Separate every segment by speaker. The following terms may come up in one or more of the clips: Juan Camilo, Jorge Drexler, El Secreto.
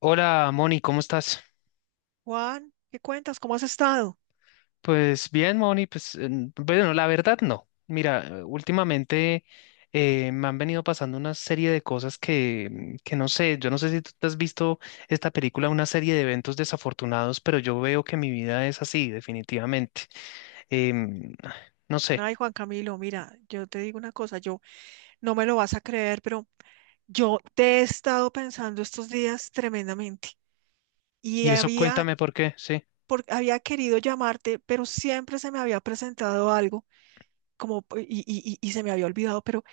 Speaker 1: Hola, Moni, ¿cómo estás?
Speaker 2: Juan, ¿qué cuentas? ¿Cómo has estado?
Speaker 1: Pues bien, Moni, pues la verdad no. Mira, últimamente me han venido pasando una serie de cosas que, que no sé, yo no sé si tú te has visto esta película, una serie de eventos desafortunados, pero yo veo que mi vida es así, definitivamente. Em, no sé.
Speaker 2: Ay, Juan Camilo, mira, yo te digo una cosa, yo no me lo vas a creer, pero yo te he estado pensando estos días tremendamente y
Speaker 1: Y eso
Speaker 2: había,
Speaker 1: cuéntame por qué, sí.
Speaker 2: había querido llamarte, pero siempre se me había presentado algo como, y se me había olvidado, pero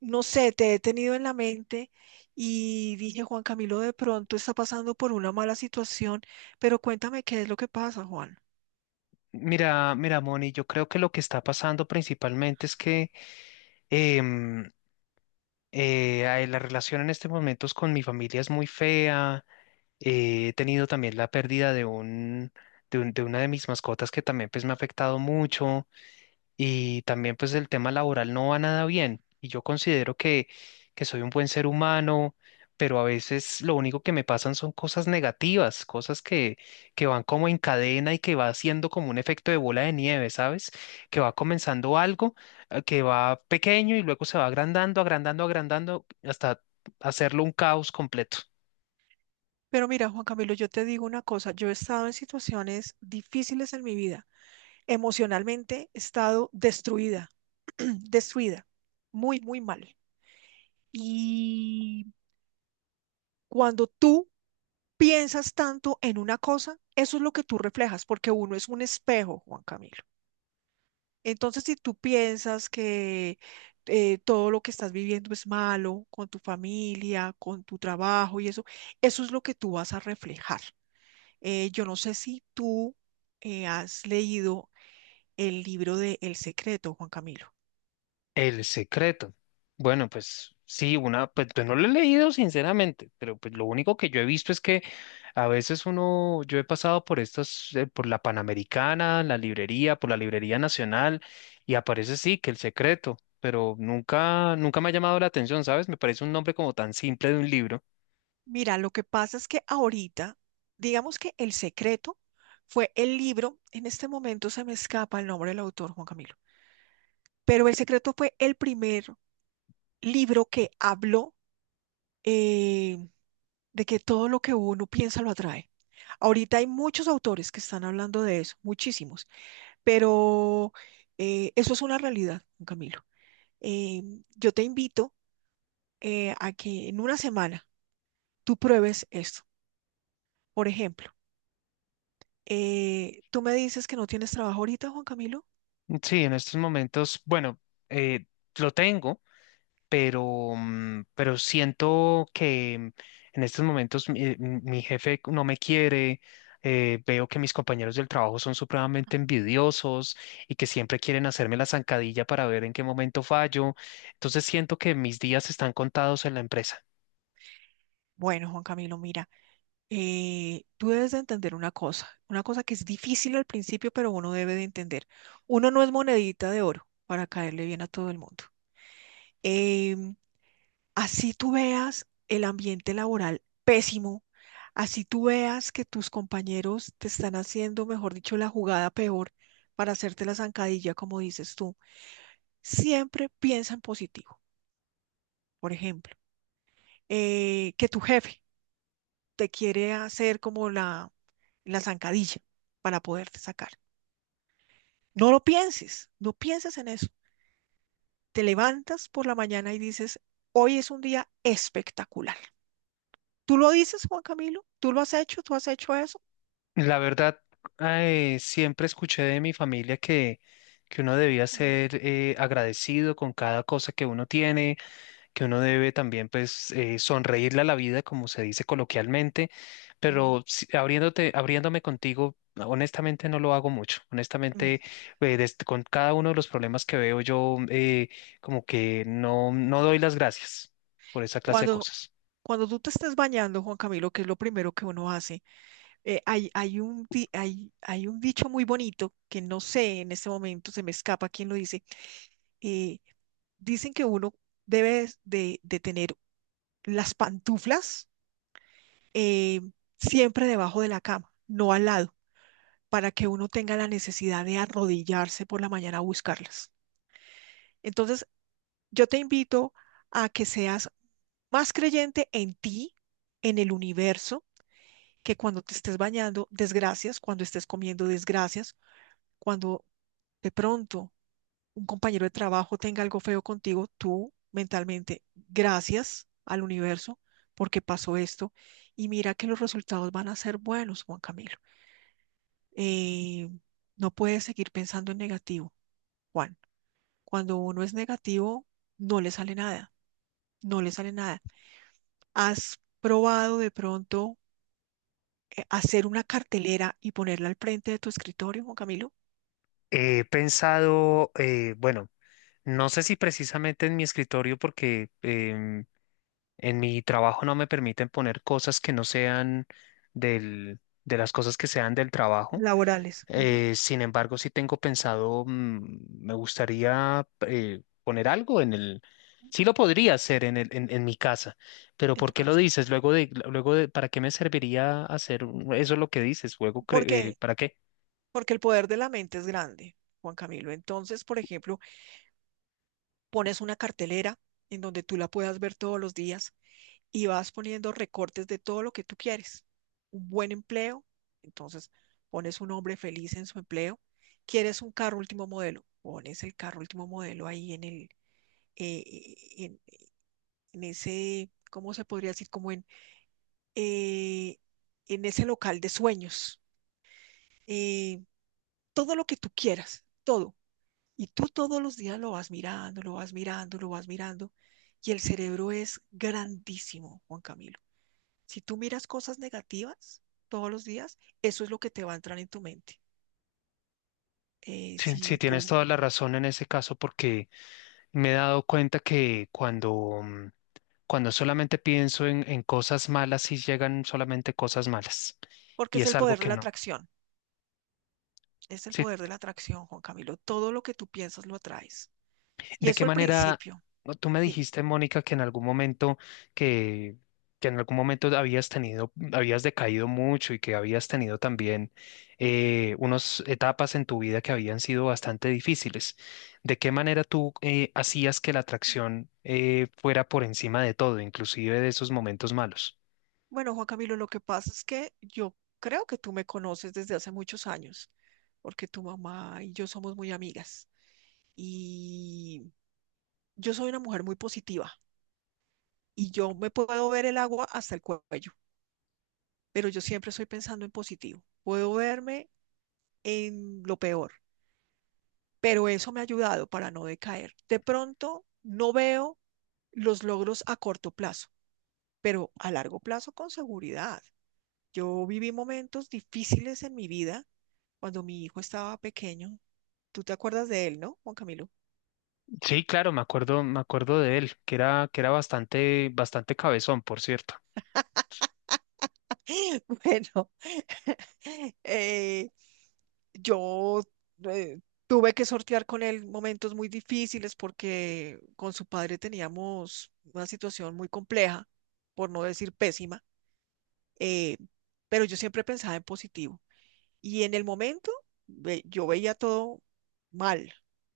Speaker 2: no sé, te he tenido en la mente y dije, Juan Camilo de pronto está pasando por una mala situación, pero cuéntame qué es lo que pasa, Juan.
Speaker 1: Mira, Moni, yo creo que lo que está pasando principalmente es que em, ay, la relación en este momento es con mi familia es muy fea. He tenido también la pérdida de un, de una de mis mascotas que también pues me ha afectado mucho, y también pues el tema laboral no va nada bien y yo considero que soy un buen ser humano, pero a veces lo único que me pasan son cosas negativas, cosas que van como en cadena y que va haciendo como un efecto de bola de nieve, ¿sabes? Que va comenzando algo que va pequeño y luego se va agrandando, agrandando, agrandando hasta hacerlo un caos completo.
Speaker 2: Pero mira, Juan Camilo, yo te digo una cosa, yo he estado en situaciones difíciles en mi vida. Emocionalmente he estado destruida, destruida, muy, muy mal. Y cuando tú piensas tanto en una cosa, eso es lo que tú reflejas, porque uno es un espejo, Juan Camilo. Entonces, si tú piensas que todo lo que estás viviendo es malo, con tu familia, con tu trabajo y eso es lo que tú vas a reflejar. Yo no sé si tú has leído el libro de El Secreto, Juan Camilo.
Speaker 1: El secreto. Bueno, pues sí, una, pues yo no lo he leído sinceramente, pero pues lo único que yo he visto es que a veces uno, yo he pasado por estas, por la Panamericana, la librería, por la Librería Nacional, y aparece sí que el secreto, pero nunca me ha llamado la atención, ¿sabes? Me parece un nombre como tan simple de un libro.
Speaker 2: Mira, lo que pasa es que ahorita, digamos que El Secreto fue el libro, en este momento se me escapa el nombre del autor, Juan Camilo, pero El Secreto fue el primer libro que habló. eh, de que todo lo que uno piensa lo atrae. Ahorita hay muchos autores que están hablando de eso, muchísimos, pero eso es una realidad, don Camilo. Eh, yo te invito a que en una semana tú pruebes esto. Por ejemplo, tú me dices que no tienes trabajo ahorita, Juan Camilo.
Speaker 1: Sí, en estos momentos, bueno, eh, lo tengo. Pero, pero siento que en estos momentos mi, mi jefe no me quiere, veo que mis compañeros del trabajo son supremamente envidiosos y que siempre quieren hacerme la zancadilla para ver en qué momento fallo, entonces siento que mis días están contados en la empresa.
Speaker 2: Bueno, Juan Camilo, mira, tú debes de entender una cosa que es difícil al principio, pero uno debe de entender. Uno no es monedita de oro para caerle bien a todo el mundo. Em, Así tú veas el ambiente laboral pésimo, así tú veas que tus compañeros te están haciendo, mejor dicho, la jugada peor para hacerte la zancadilla, como dices tú. Siempre piensa en positivo. Por ejemplo, que tu jefe te quiere hacer como la zancadilla para poderte sacar. No lo pienses, no pienses en eso. Te levantas por la mañana y dices, hoy es un día espectacular. ¿Tú lo dices, Juan Camilo? ¿Tú lo has hecho? ¿Tú has hecho eso?
Speaker 1: La verdad, siempre escuché de mi familia que uno debía ser agradecido con cada cosa que uno tiene, que uno debe también pues sonreírle a la vida, como se dice coloquialmente,
Speaker 2: Ujú.
Speaker 1: pero abriéndote, abriéndome contigo, honestamente no lo hago mucho.
Speaker 2: Mm,
Speaker 1: Honestamente, con cada uno de los problemas que veo yo, como que no, no doy las gracias por esa clase de
Speaker 2: Cuando,
Speaker 1: cosas.
Speaker 2: cuando tú te estás bañando, Juan Camilo, que es lo primero que uno hace, hay, hay un dicho muy bonito que no sé en este momento, se me escapa quién lo dice. eh, Dicen que uno debe de tener las pantuflas eh, siempre debajo de la cama, no al lado, para que uno tenga la necesidad de arrodillarse por la mañana a buscarlas. Entonces, yo te invito a que seas más creyente en ti, en el universo que cuando te estés bañando, desgracias, cuando estés comiendo, desgracias, cuando de pronto un compañero de trabajo tenga algo feo contigo, tú mentalmente, gracias al universo porque pasó esto y mira que los resultados van a ser buenos, Juan Camilo. Eh, no puedes seguir pensando en negativo, Juan. Cuando uno es negativo, no le sale nada, no le sale nada. ¿Has probado de pronto hacer una cartelera y ponerla al frente de tu escritorio, Juan Camilo?
Speaker 1: He pensado, bueno, no sé si precisamente en mi escritorio, porque en mi trabajo no me permiten poner cosas que no sean del, de las cosas que sean del trabajo.
Speaker 2: Laborales, ujú,
Speaker 1: Sin embargo, sí tengo pensado, me gustaría poner algo en el... Sí lo podría hacer en el, en mi casa, pero
Speaker 2: en
Speaker 1: ¿por
Speaker 2: tu
Speaker 1: qué lo
Speaker 2: casa.
Speaker 1: dices? Luego de, ¿para qué me serviría eso es lo que dices? Luego,
Speaker 2: ¿Por qué?
Speaker 1: ¿para qué?
Speaker 2: Porque el poder de la mente es grande, Juan Camilo. Entonces, por ejemplo, pones una cartelera en donde tú la puedas ver todos los días y vas poniendo recortes de todo lo que tú quieres. Un buen empleo, entonces pones un hombre feliz en su empleo. ¿Quieres un carro último modelo? Pones el carro último modelo ahí en el, eh, eh, en, en ese, ¿cómo se podría decir? Como eh, en ese local de sueños, eh, todo lo que tú quieras, todo. Y tú todos los días lo vas mirando, lo vas mirando, lo vas mirando. Y el cerebro es grandísimo, Juan Camilo. Si tú miras cosas negativas todos los días, eso es lo que te va a entrar en tu mente.
Speaker 1: Sí,
Speaker 2: Si
Speaker 1: tienes
Speaker 2: tú,
Speaker 1: toda la razón en ese caso, porque me he dado cuenta que cuando, cuando solamente pienso en cosas malas, sí llegan solamente cosas malas,
Speaker 2: porque
Speaker 1: y
Speaker 2: es
Speaker 1: es
Speaker 2: el
Speaker 1: algo
Speaker 2: poder de
Speaker 1: que
Speaker 2: la
Speaker 1: no.
Speaker 2: atracción, es el poder de la atracción, Juan Camilo. Todo lo que tú piensas lo atraes. Y
Speaker 1: ¿De qué
Speaker 2: eso al
Speaker 1: manera
Speaker 2: principio,
Speaker 1: tú me
Speaker 2: dime.
Speaker 1: dijiste, Mónica, que en algún momento que, que en algún momento habías tenido, habías decaído mucho y que habías tenido también unas etapas en tu vida que habían sido bastante difíciles? ¿De qué manera tú hacías que la atracción fuera por encima de todo, inclusive de esos momentos malos?
Speaker 2: Bueno, Juan Camilo, lo que pasa es que yo creo que tú me conoces desde hace muchos años, porque tu mamá y yo somos muy amigas. Y yo soy una mujer muy positiva y yo me puedo ver el agua hasta el cuello, pero yo siempre estoy pensando en positivo. Puedo verme en lo peor, pero eso me ha ayudado para no decaer. De pronto no veo los logros a corto plazo, pero a largo plazo con seguridad. Yo viví momentos difíciles en mi vida cuando mi hijo estaba pequeño. Tú te acuerdas de él, ¿no, Juan Camilo?
Speaker 1: Sí, claro, me acuerdo de él, que era bastante, bastante cabezón, por cierto.
Speaker 2: Bueno, eh, yo eh, tuve que sortear con él momentos muy difíciles porque con su padre teníamos una situación muy compleja, por no decir pésima. eh, pero yo siempre pensaba en positivo. Y en el momento yo veía todo mal,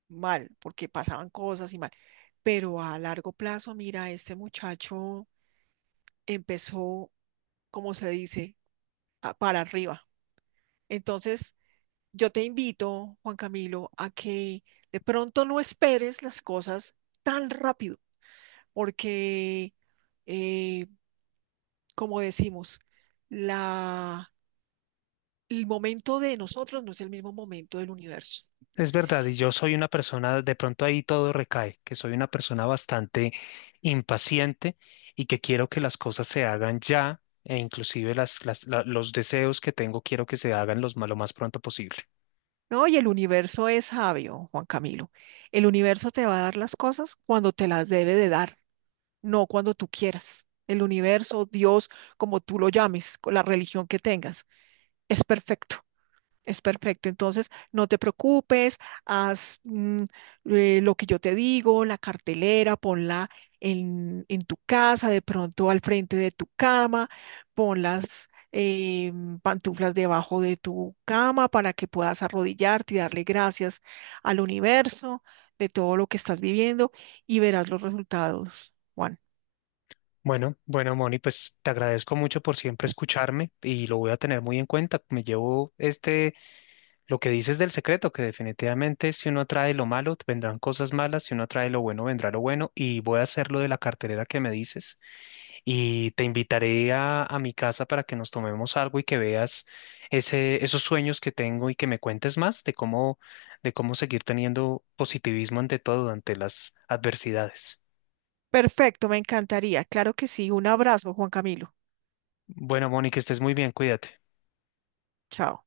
Speaker 2: mal, porque pasaban cosas y mal. Pero a largo plazo, mira, este muchacho empezó, como se dice, para arriba. Entonces, yo te invito, Juan Camilo, a que de pronto no esperes las cosas tan rápido, porque, eh, como decimos, la el momento de nosotros no es el mismo momento del universo.
Speaker 1: Es verdad, y yo soy una persona, de pronto ahí todo recae, que soy una persona bastante impaciente y que quiero que las cosas se hagan ya, e inclusive las, los deseos que tengo quiero que se hagan los, lo más pronto posible.
Speaker 2: No, y el universo es sabio, Juan Camilo. El universo te va a dar las cosas cuando te las debe de dar, no cuando tú quieras. El universo, Dios, como tú lo llames, con la religión que tengas, es perfecto. Es perfecto. Entonces, no te preocupes, haz lo que yo te digo, la cartelera, ponla en tu casa, de pronto al frente de tu cama, pon las pantuflas debajo de tu cama para que puedas arrodillarte y darle gracias al universo de todo lo que estás viviendo y verás los resultados, Juan.
Speaker 1: Bueno, bueno, Moni, pues te agradezco mucho por siempre escucharme y lo voy a tener muy en cuenta. Me llevo este, lo que dices del secreto, que definitivamente si uno trae lo malo, vendrán cosas malas, si uno trae lo bueno, vendrá lo bueno, y voy a hacer lo de la cartelera que me dices. Y te invitaré a mi casa para que nos tomemos algo y que veas ese, esos sueños que tengo y que me cuentes más de cómo seguir teniendo positivismo ante todo, ante las adversidades.
Speaker 2: Perfecto, me encantaría. Claro que sí. Un abrazo, Juan Camilo.
Speaker 1: Bueno, Mónica, estés muy bien, cuídate.
Speaker 2: Chao.